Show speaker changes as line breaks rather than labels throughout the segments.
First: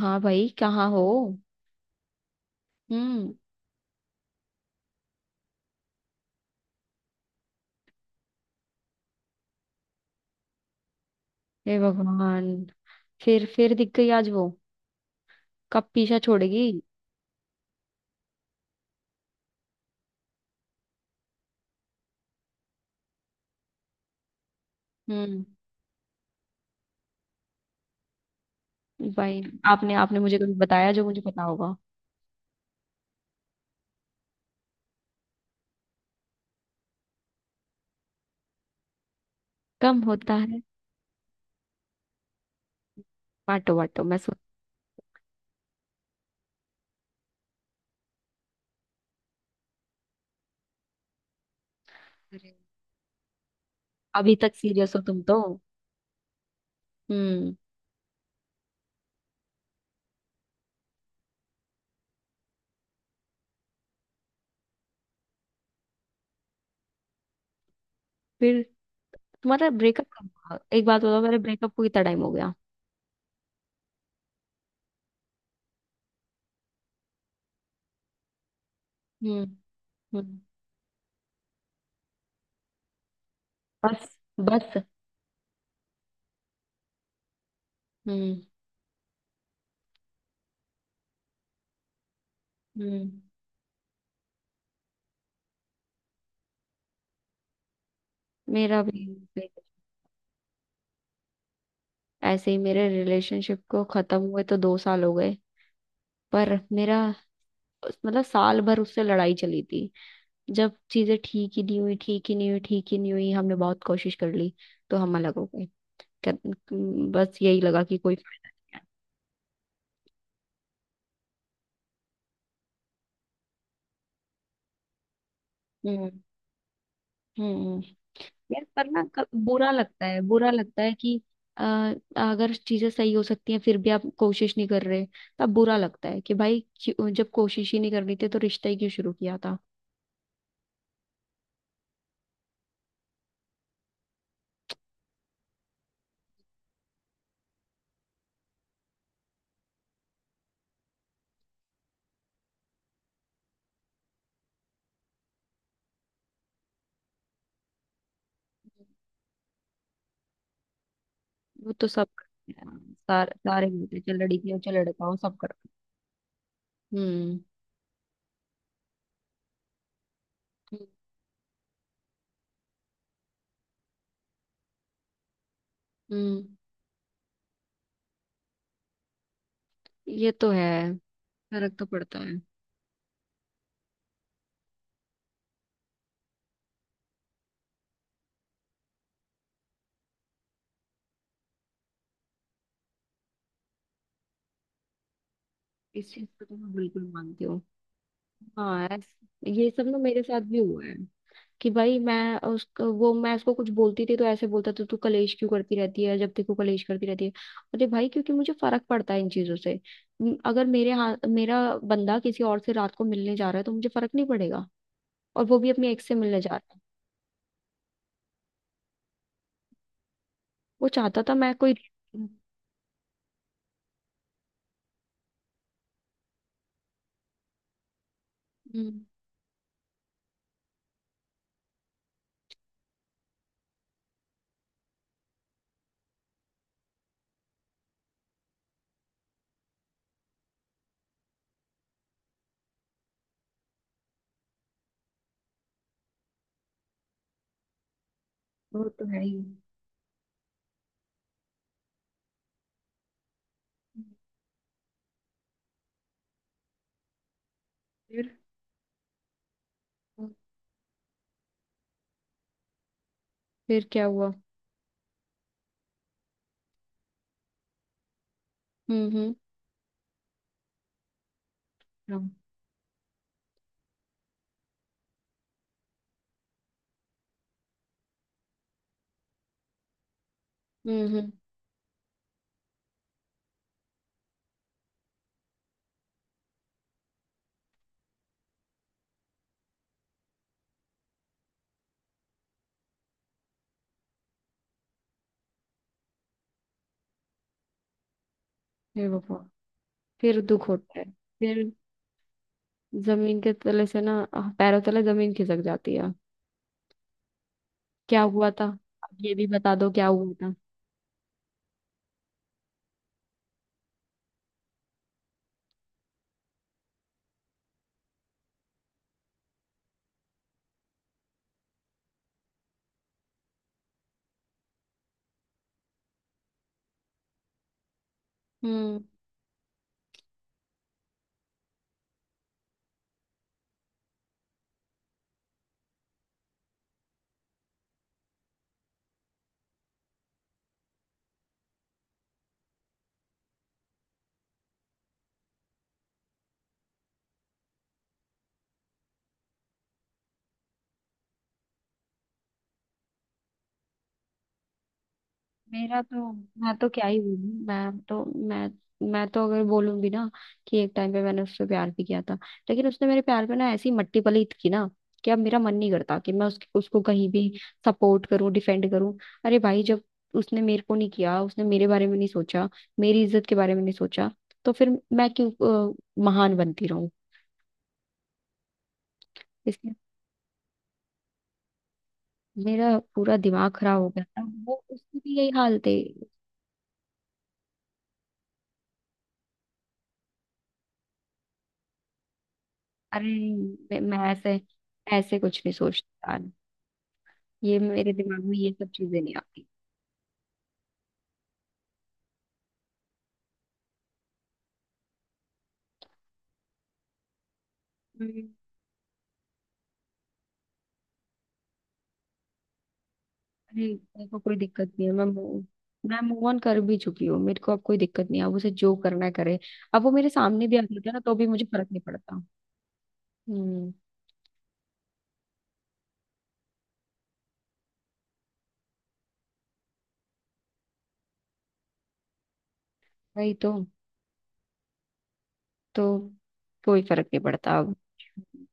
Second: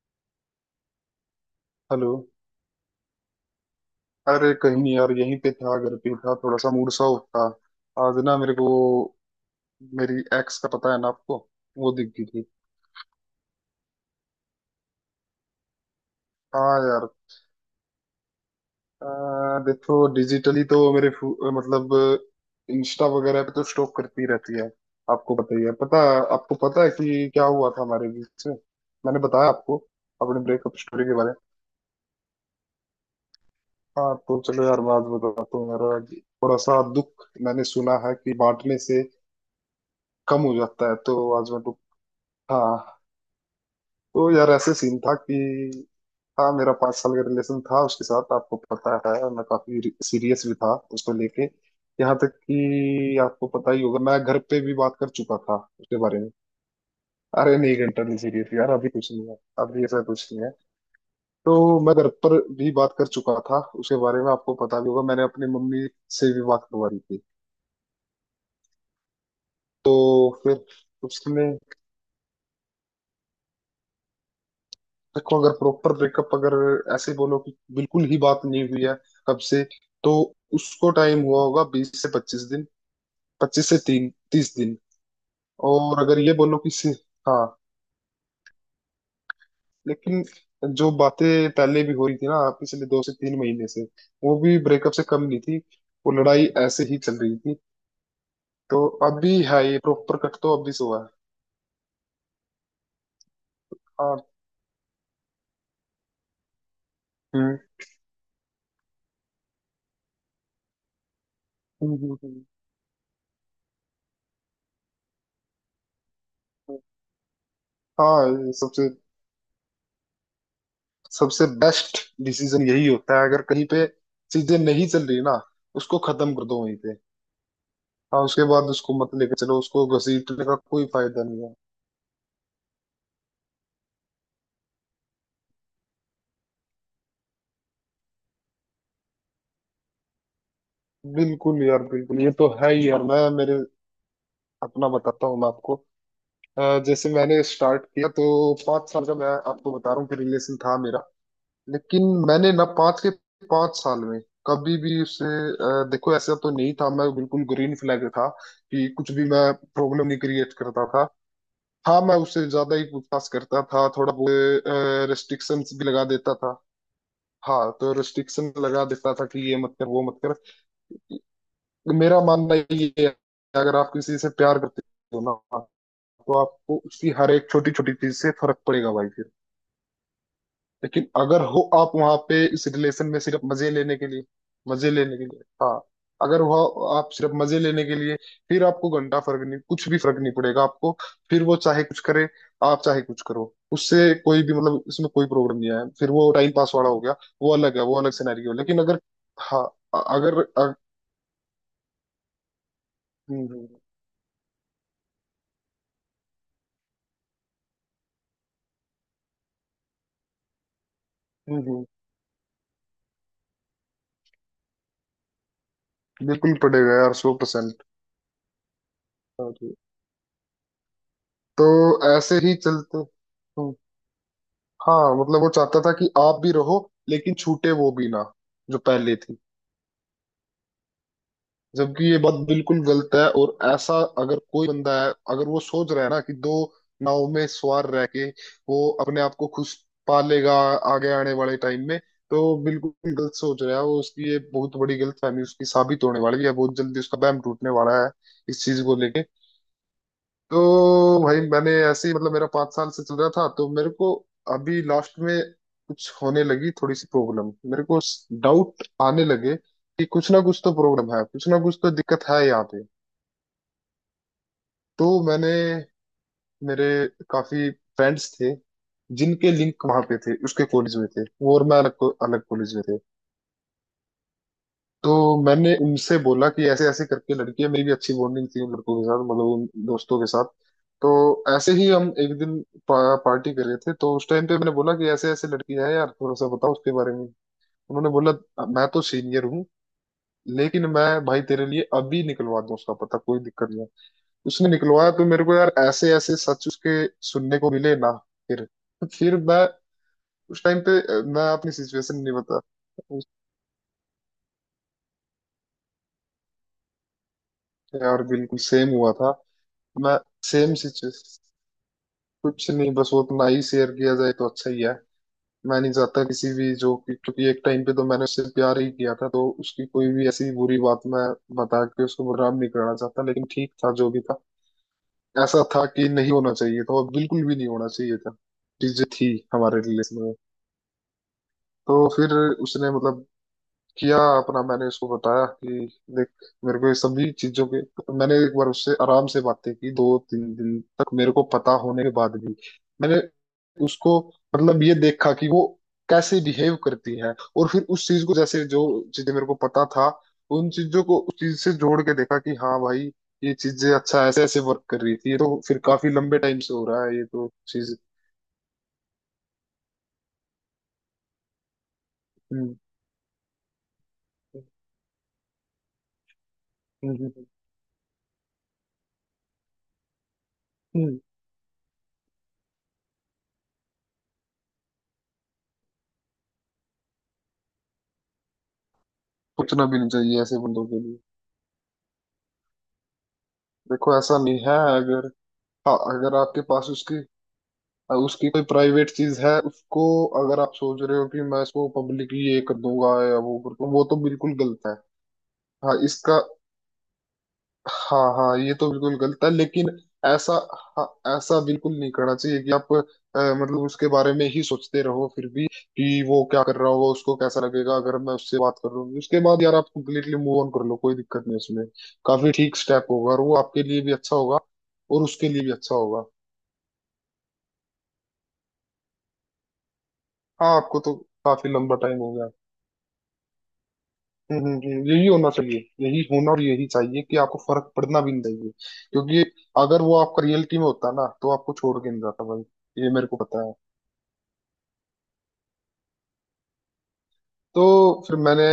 हाँ भाई कहाँ हो?
हेलो।
हम्म।
अरे कहीं नहीं यार, यहीं पे था, घर पे था। थोड़ा सा मूड सा उठा आज ना मेरे को। मेरी एक्स का पता है ना आपको,
हे
वो दिख गई थी।
भगवान। फिर दिख गई आज वो। कब पीछा छोड़ेगी?
हाँ यार। देखो, डिजिटली तो मेरे मतलब इंस्टा वगैरह पे तो स्टॉक करती रहती है। आपको
हम्म।
पता ही है, पता आपको पता है कि क्या हुआ था हमारे बीच में। मैंने
भाई।
बताया आपको
आपने आपने मुझे
अपने
कभी
ब्रेकअप
बताया जो
स्टोरी के
मुझे
बारे में।
पता होगा?
हाँ, तो चलो यार, मैं आज बताता हूँ। मेरा आज थोड़ा सा दुख, मैंने सुना है कि बांटने से
कम होता
कम हो
है।
जाता है, तो आज मैं तो। हाँ।
बांटो बांटो, मैं
तो
सोच
यार, ऐसे सीन था कि हाँ, मेरा 5 साल का रिलेशन था उसके साथ, आपको पता है, और मैं काफी सीरियस भी था उसको लेके। यहाँ तक
रही हूँ।
कि आपको पता ही होगा, मैं
अभी
घर
तक
पे भी
सीरियस
बात
हो
कर
तुम तो?
चुका था उसके बारे में।
हम्म।
अरे नहीं, घंटा नहीं सीरियस यार, अभी कुछ नहीं है, अभी ऐसा कुछ नहीं है। तो मैं घर पर भी बात कर चुका था उसके बारे में, आपको पता भी होगा, मैंने अपनी मम्मी से भी बात करवा दी थी।
फिर। तुम्हारा ब्रेकअप कब
तो
हुआ?
फिर
एक बात बताओ, मेरे
उसने,
ब्रेकअप को कितना टाइम हो गया?
देखो, अगर प्रॉपर ब्रेकअप, अगर ऐसे बोलो कि बिल्कुल ही बात नहीं हुई है कब
हम्म,
से, तो
हम्म।
उसको टाइम हुआ होगा 20 से 25 दिन, 25 से
बस,
तीन 30 दिन।
बस।
और अगर ये बोलो कि हाँ,
हम्म,
लेकिन जो बातें पहले भी हो रही थी ना, पिछले दो
हम्म।
से तीन महीने से, वो भी ब्रेकअप से कम नहीं थी। वो लड़ाई ऐसे ही चल रही थी।
मेरा
तो
भी।
अभी है
breakup-
ये प्रॉपर कट तो अभी से हुआ है।
ऐसे ही मेरे रिलेशनशिप को
हाँ।
खत्म हुए तो 2 साल हो गए। पर मेरा।
हम्म
मतलब साल भर उससे लड़ाई चली थी। जब चीजें ठीक ही नहीं
हम्म,
हुई,
हम्म,
ठीक ही
हम्म।
नहीं हुई, ठीक ही नहीं हुई, हमने बहुत कोशिश कर ली। तो हम अलग हो गए। कर- बस यही लगा कि कोई
हाँ,
फायदा
ये सबसे, सबसे बेस्ट डिसीजन यही होता है। अगर कहीं पे चीजें नहीं चल रही ना,
नहीं
उसको
है। हम्म,
खत्म कर दो वहीं पे।
हम्म।
हाँ, उसके
यार
बाद
पर
उसको
ना,
मत लेकर चलो,
बुरा
उसको
लगता है,
घसीटने
बुरा
का
लगता
कोई
है कि
फायदा नहीं है।
अ, अगर चीजें सही हो सकती हैं फिर भी आप कोशिश नहीं कर रहे। तब बुरा लगता है कि भाई जब कोशिश ही नहीं करनी थी तो रिश्ता ही क्यों शुरू किया था?
बिल्कुल यार, बिल्कुल, ये तो है ही यार। मैं मेरे अपना बताता हूँ मैं आपको। जैसे मैंने स्टार्ट किया, तो 5 साल का मैं आपको बता रहा हूँ कि रिलेशन था मेरा, लेकिन मैंने ना 5 साल में कभी भी उससे, देखो, ऐसा तो नहीं था, मैं बिल्कुल ग्रीन फ्लैग था कि कुछ भी मैं प्रॉब्लम नहीं क्रिएट करता था।
वो तो
हाँ,
सब
मैं उससे
करते
ज्यादा ही
हैं,
पूछताछ
सारे
करता
सारे
था
मिलते हैं,
थोड़ा
चल लड़की हो
बहुत,
चल लड़का हो सब करते
रेस्ट्रिक्शंस भी लगा देता था।
हैं। हम्म,
हाँ, तो रेस्ट्रिक्शन लगा देता था कि ये मत कर, वो मत कर।
हम्म,
मेरा मानना ये है कि अगर आप किसी से प्यार करते हो ना, तो
हम्म।
आपको उसकी हर एक छोटी छोटी चीज से फर्क पड़ेगा भाई।
ये तो है।
लेकिन अगर हो
फर्क तो
आप वहां
पड़ता है।
पे इस रिलेशन में सिर्फ मजे लेने के लिए, मजे लेने के लिए हाँ, अगर वह आप सिर्फ मजे लेने के लिए, फिर आपको घंटा फर्क नहीं, कुछ भी फर्क नहीं पड़ेगा आपको। फिर वो चाहे कुछ करे, आप चाहे कुछ करो, उससे कोई भी मतलब, इसमें कोई प्रॉब्लम नहीं है, फिर
इस चीज
वो
को
टाइम
तो मैं
पास वाला हो
बिल्कुल
गया।
मानती
वो
हूँ।
अलग है, वो अलग सिनेरियो। लेकिन
हाँ,
अगर हाँ,
ये सब ना
अ-
मेरे
अगर
साथ भी
अ,
हुआ है। कि भाई मैं
हम्म,
उसको कुछ
हम्म,
बोलती थी तो ऐसे बोलता था, तू कलेश क्यों करती रहती है, जब देखो कलेश करती रहती है। अरे भाई क्योंकि मुझे फर्क पड़ता है इन चीजों से। अगर मेरे हाथ
हम्म,
मेरा
हम्म,
बंदा किसी और से रात को मिलने जा रहा है तो मुझे फर्क नहीं पड़ेगा। और वो भी अपने एक्स से मिलने जा
बिल्कुल
रहा है।
पड़ेगा यार, 100%।
वो चाहता था मैं
तो
कोई।
ऐसे ही चलते। हम्म। हाँ, मतलब वो चाहता था कि आप भी रहो, लेकिन छूटे वो भी ना, जो
हम्म।
पहले थी। जबकि ये बात बिल्कुल गलत है, और ऐसा, अगर कोई बंदा है, अगर वो सोच रहा है ना कि दो नाव में सवार रह के वो अपने आप को खुश पा लेगा आगे आने वाले टाइम में, तो बिल्कुल गलत सोच रहा है वो। उसकी ये बहुत बड़ी गलतफहमी उसकी साबित होने वाली है, बहुत जल्दी उसका बैम टूटने वाला है इस चीज
वो
को
तो है
लेके।
ही।
तो भाई, मैंने ऐसे ही, मतलब मेरा 5 साल से चल रहा था, तो मेरे को अभी लास्ट में कुछ होने लगी थोड़ी सी प्रॉब्लम, मेरे को
फिर।
डाउट आने लगे कि कुछ ना कुछ तो प्रॉब्लम है, कुछ ना कुछ तो दिक्कत है यहाँ पे।
फिर क्या हुआ?
तो मैंने, मेरे काफी फ्रेंड्स थे
हम्म, हम्म,
जिनके लिंक वहां पे थे उसके कॉलेज में, थे वो, और मैं अलग अलग कॉलेज में थे। तो मैंने उनसे बोला कि ऐसे ऐसे करके लड़की है, मेरी भी अच्छी बॉन्डिंग थी उन लड़कों के साथ, मतलब उन दोस्तों के साथ।
हम्म,
तो
हम्म।
ऐसे ही हम एक दिन पार्टी कर रहे थे, तो उस टाइम पे मैंने बोला कि ऐसे ऐसे लड़की है यार, थोड़ा सा बताओ उसके बारे में। उन्होंने बोला, मैं तो सीनियर हूँ, लेकिन मैं भाई तेरे लिए अभी निकलवा दूँ उसका पता, कोई दिक्कत नहीं है।" उसने निकलवाया, तो मेरे को यार ऐसे ऐसे सच उसके सुनने को मिले ना। फिर
हे बाबा।
मैं
फिर
उस
दुख
टाइम
होता
पे
है।
मैं
फिर।
अपनी सिचुएशन नहीं बता।
जमीन के तले से ना आह, पैरों तले जमीन खिसक जाती है। क्या
यार
हुआ
बिल्कुल
था?
सेम हुआ
अब
था।
ये भी बता दो, क्या
मैं
हुआ था?
सेम सिचुएशन, कुछ नहीं, बस वो अपना ही शेयर किया जाए तो अच्छा ही है। मैं नहीं चाहता किसी भी, जो कि, क्योंकि एक टाइम पे तो मैंने उससे प्यार ही किया था, तो उसकी कोई भी ऐसी बुरी बात मैं बता के उसको बदनाम नहीं करना चाहता। लेकिन ठीक था, जो भी था, ऐसा था कि नहीं होना चाहिए था, और बिल्कुल भी नहीं होना चाहिए था
हम्म।
चीजें थी हमारे रिलेशन में। तो फिर उसने, मतलब, किया अपना। मैंने उसको बताया कि देख, मेरे को ये सभी चीजों के, मैंने एक बार उससे आराम से बातें की, 2 3 दिन तक मेरे को पता होने के बाद भी, मैंने उसको, मतलब, ये देखा कि वो कैसे बिहेव करती है, और फिर उस चीज को, जैसे जो चीजें मेरे को पता था, उन चीजों को उस चीज से जोड़ के देखा कि हाँ भाई, ये चीजें अच्छा ऐसे ऐसे वर्क कर रही थी, ये तो फिर
मेरा
काफी
तो।
लंबे टाइम से
मैं
हो
तो
रहा
क्या
है,
ही
ये तो
बोलूं।
चीज।
मैं तो अगर बोलूंगी ना, कि एक टाइम पे मैंने उससे प्यार भी किया था।
हम्म
लेकिन उसने मेरे प्यार पे ना ऐसी मट्टी पलीत की ना, कि अब मेरा मन नहीं करता कि मैं उसकी उसको
हम्म हम्म,
कहीं
हम्म।
भी सपोर्ट करूं डिफेंड करूं। अरे भाई, जब उसने मेरे को नहीं
हम्म,
किया, उसने मेरे बारे में नहीं सोचा, मेरी इज्जत के बारे में नहीं सोचा, तो फिर मैं क्यों महान बनती रहूं।
सोचना
इसलिए।
भी नहीं चाहिए ऐसे बंदों के लिए।
मेरा पूरा दिमाग खराब हो
देखो
गया
ऐसा
था,
नहीं है,
वो उसकी
अगर
भी यही हाल
हाँ,
थी।
अगर आपके पास उसकी, उसकी कोई प्राइवेट चीज है उसको, अगर आप सोच रहे हो कि मैं इसको पब्लिकली ये कर दूंगा
अरे
या वो कर दूंगा,
मैं
वो तो
मैं
बिल्कुल
ऐसे
गलत है।
ऐसे कुछ नहीं
हाँ
सोचती
इसका,
यार। ये मेरे
हाँ
दिमाग में
हाँ,
ये
ये
सब
तो बिल्कुल
चीजें नहीं
गलत है।
आती।
लेकिन ऐसा, हाँ, ऐसा बिल्कुल नहीं करना चाहिए कि आप मतलब उसके बारे में ही सोचते रहो फिर भी कि वो क्या कर रहा होगा, उसको कैसा लगेगा अगर मैं
हम्म।
उससे बात कर लूंगी, उसके बाद यार आप कंप्लीटली मूव ऑन कर लो, कोई दिक्कत नहीं है उसमें। काफी ठीक स्टेप होगा, और वो
अरे
आपके लिए भी
मेरे
अच्छा
को कोई
होगा,
दिक्कत नहीं है,
और
मैं
उसके लिए भी अच्छा
मैं
होगा।
मूव ऑन कर भी चुकी हूँ, मेरे को अब कोई दिक्कत नहीं है, अब उसे जो करना है करे। अब वो मेरे सामने
हाँ,
भी आ
आपको
जाता है
तो
ना तो भी मुझे
काफी
फर्क
लंबा
नहीं
टाइम हो
पड़ता।
गया।
हम्म।
यही होना चाहिए, यही होना और यही चाहिए कि आपको फर्क पड़ना भी नहीं चाहिए, क्योंकि अगर वो आपका रियलिटी में होता ना, तो आपको छोड़ के नहीं जाता भाई, ये मेरे को
वही
पता
तो।
है।
तो कोई फर्क नहीं पड़ता
तो
अब।
फिर मैंने,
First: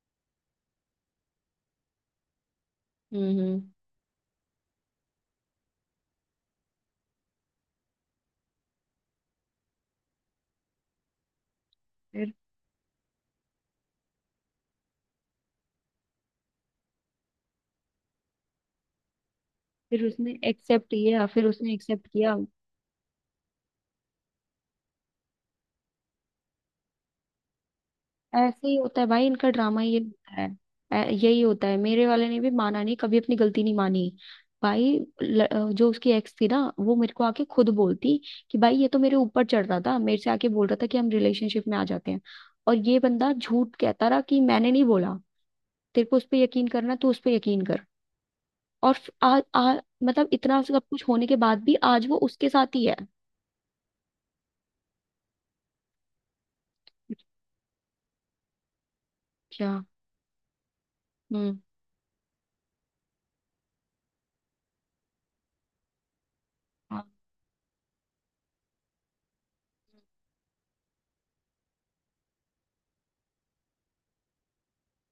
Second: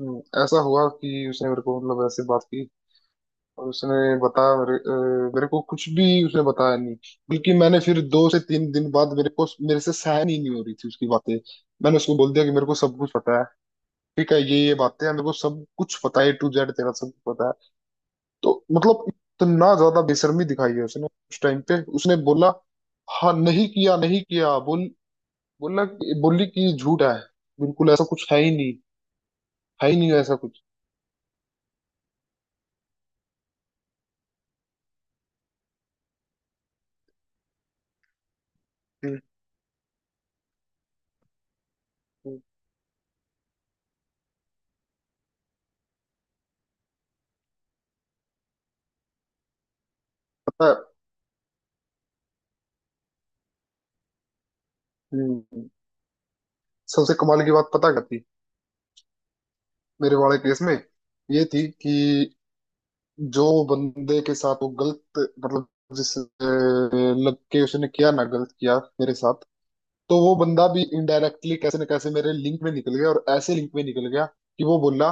ऐसा हुआ कि उसने मेरे को मतलब ऐसे बात की,
हम्म,
और
हम्म।
उसने बताया मेरे, मेरे को कुछ भी उसने बताया नहीं, बल्कि मैंने फिर 2 से 3 दिन बाद, मेरे को मेरे से सहन ही नहीं हो रही थी उसकी बातें, मैंने उसको
फिर।
बोल दिया कि मेरे को सब कुछ पता है, ठीक है ये बातें हैं, मेरे को सब कुछ पता है, A to Z तेरा सब कुछ पता है। तो मतलब इतना ज्यादा
फिर उसने
बेशर्मी दिखाई है
एक्सेप्ट
उसने,
किया?
उस
फिर
टाइम
उसने
पे
एक्सेप्ट
उसने
किया?
बोला, हाँ नहीं किया, नहीं किया बोल, बोली कि झूठ है, बिल्कुल ऐसा कुछ है ही
ऐसे
नहीं,
ही होता है भाई, इनका ड्रामा
है ही
ये
नहीं ऐसा
होता है।
कुछ।
यही होता है, मेरे वाले ने भी माना नहीं, कभी अपनी गलती नहीं मानी। भाई जो उसकी एक्स थी ना, वो मेरे को आके खुद बोलती कि भाई ये तो मेरे
हम्म,
ऊपर चढ़ रहा था, मेरे से आके बोल रहा था कि हम रिलेशनशिप में आ जाते हैं।
हम्म,
और ये बंदा झूठ कहता रहा कि मैंने नहीं बोला। तेरे को उस पर यकीन करना तो उस पर यकीन कर। और फ- आ, आ, मतलब इतना
पता है।
सब कुछ होने के बाद भी आज वो उसके साथ ही है।
हम्म, सबसे कमाल की बात पता क्या थी
क्या?
मेरे वाले केस में, ये
हम्म।
थी कि जो बंदे के साथ वो गलत, मतलब, जिस
हाँ।
लग के उसने किया ना, गलत किया मेरे साथ, तो वो बंदा भी इनडायरेक्टली कैसे न कैसे मेरे लिंक में निकल गया, और ऐसे लिंक में निकल गया कि वो बोला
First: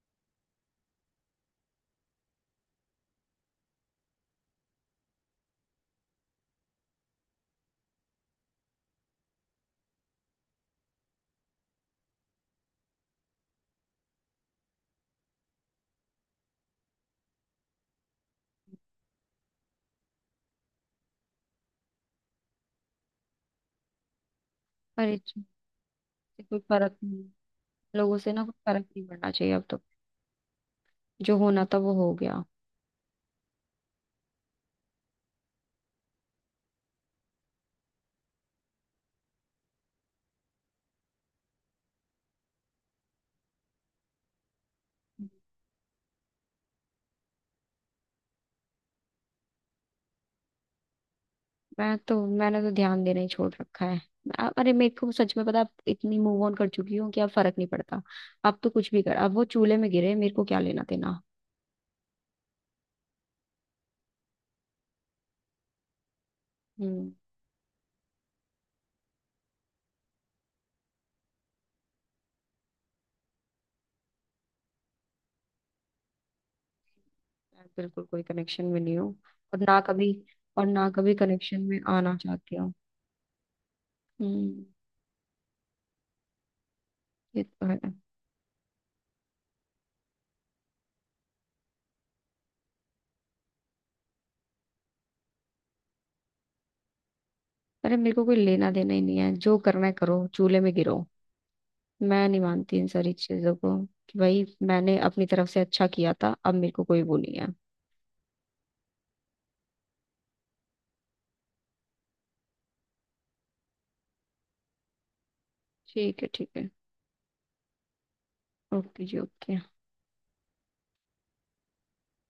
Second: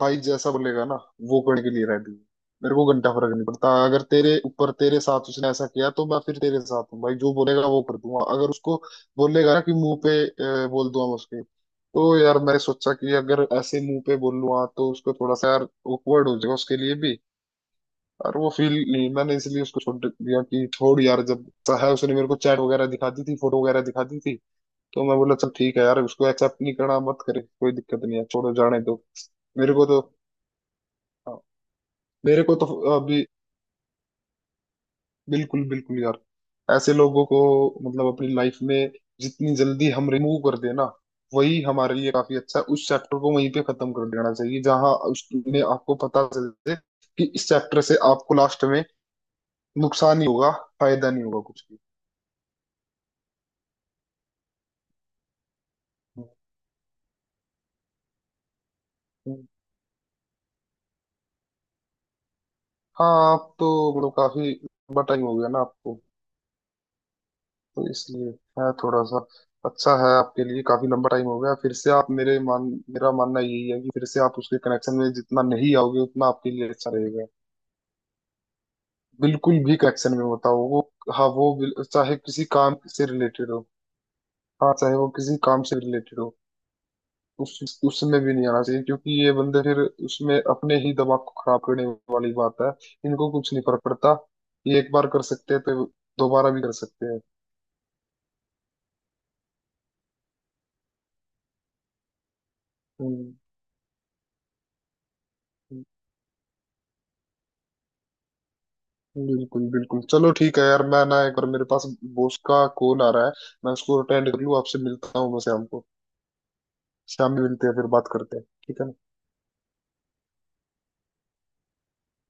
भाई, जैसा बोलेगा ना वो करने के लिए रेडी हूँ। मेरे को घंटा फर्क नहीं पड़ता, अगर तेरे ऊपर तेरे साथ उसने ऐसा किया, तो मैं फिर तेरे साथ हूँ भाई, जो बोलेगा वो कर दूंगा। अगर उसको बोलेगा ना कि मुंह पे बोल दूंगा मैं उसके, तो यार मैंने सोचा कि अगर ऐसे मुंह पे बोल लूंगा तो उसको थोड़ा सा यार awkward हो जाएगा उसके लिए भी, और वो फील नहीं मैंने, इसलिए उसको छोड़ दिया कि छोड़ यार, जब चाहे उसने मेरे को चैट वगैरह दिखा दी थी, फोटो वगैरह दिखा दी थी। तो
पर
मैं बोला
इससे
चल ठीक है यार, उसको
कोई
एक्सेप्ट नहीं
फर्क
करना मत
नहीं।
करे, कोई दिक्कत
लोगों
नहीं है,
से ना कोई
छोड़ो जाने
फर्क
दो।
नहीं पड़ना चाहिए अब
मेरे
तो।
को तो,
जो होना था वो हो गया।
मेरे को तो अभी, बिल्कुल बिल्कुल यार, ऐसे लोगों को मतलब अपनी लाइफ में जितनी जल्दी हम रिमूव कर देना, वही हमारे लिए काफी अच्छा है। उस चैप्टर को वहीं पे खत्म कर देना चाहिए जहां उसमें आपको पता चल जाए कि इस चैप्टर से आपको लास्ट में नुकसान ही होगा, फायदा नहीं होगा कुछ भी।
मैंने तो ध्यान देना ही छोड़ रखा है। अरे मेरे को सच में पता है, अब इतनी मूव ऑन कर चुकी हूँ कि अब फर्क नहीं पड़ता। अब तो कुछ भी कर, अब वो चूल्हे में गिरे, मेरे को क्या लेना देना।
हाँ, आप तो, मतलब काफी बटा ही हो गया ना आपको,
हम्म।
तो इसलिए है थोड़ा सा, अच्छा है आपके लिए, काफी लंबा टाइम हो गया। फिर से आप मेरे मान मेरा मानना यही है कि फिर से आप उसके कनेक्शन में जितना नहीं आओगे, उतना आपके लिए अच्छा रहेगा।
मैं बिल्कुल कोई कनेक्शन में नहीं हूँ।
बिल्कुल
और
भी
ना कभी
कनेक्शन में होता हो
और
वो।
ना कभी
हाँ,
कनेक्शन में आना
चाहे किसी
चाहती हूँ।
काम से रिलेटेड हो,
हम्म।
हाँ, चाहे वो किसी काम से रिलेटेड हो,
ये तो है।
उस उसमें भी नहीं आना चाहिए, क्योंकि ये बंदे फिर उसमें अपने ही दिमाग को खराब करने वाली बात है। इनको कुछ नहीं फर्क पड़ता, ये एक बार कर सकते हैं तो दोबारा भी कर सकते हैं।
अरे मेरे को कोई लेना देना ही नहीं है, जो करना है करो, चूल्हे में गिरो। मैं नहीं मानती इन सारी
हम्म।
चीजों को। कि भाई मैंने अपनी तरफ से अच्छा किया था, अब मेरे को कोई वो नहीं है।
बिल्कुल बिल्कुल, चलो ठीक है यार, मैं ना एक बार, मेरे पास बॉस का कॉल आ रहा है, मैं उसको अटेंड कर लूँ, आपसे मिलता हूँ मैं शाम को।
ठीक है, ठीक है।
शाम में मिलते हैं, फिर बात करते हैं, ठीक है ना?
ओके जी, ओके।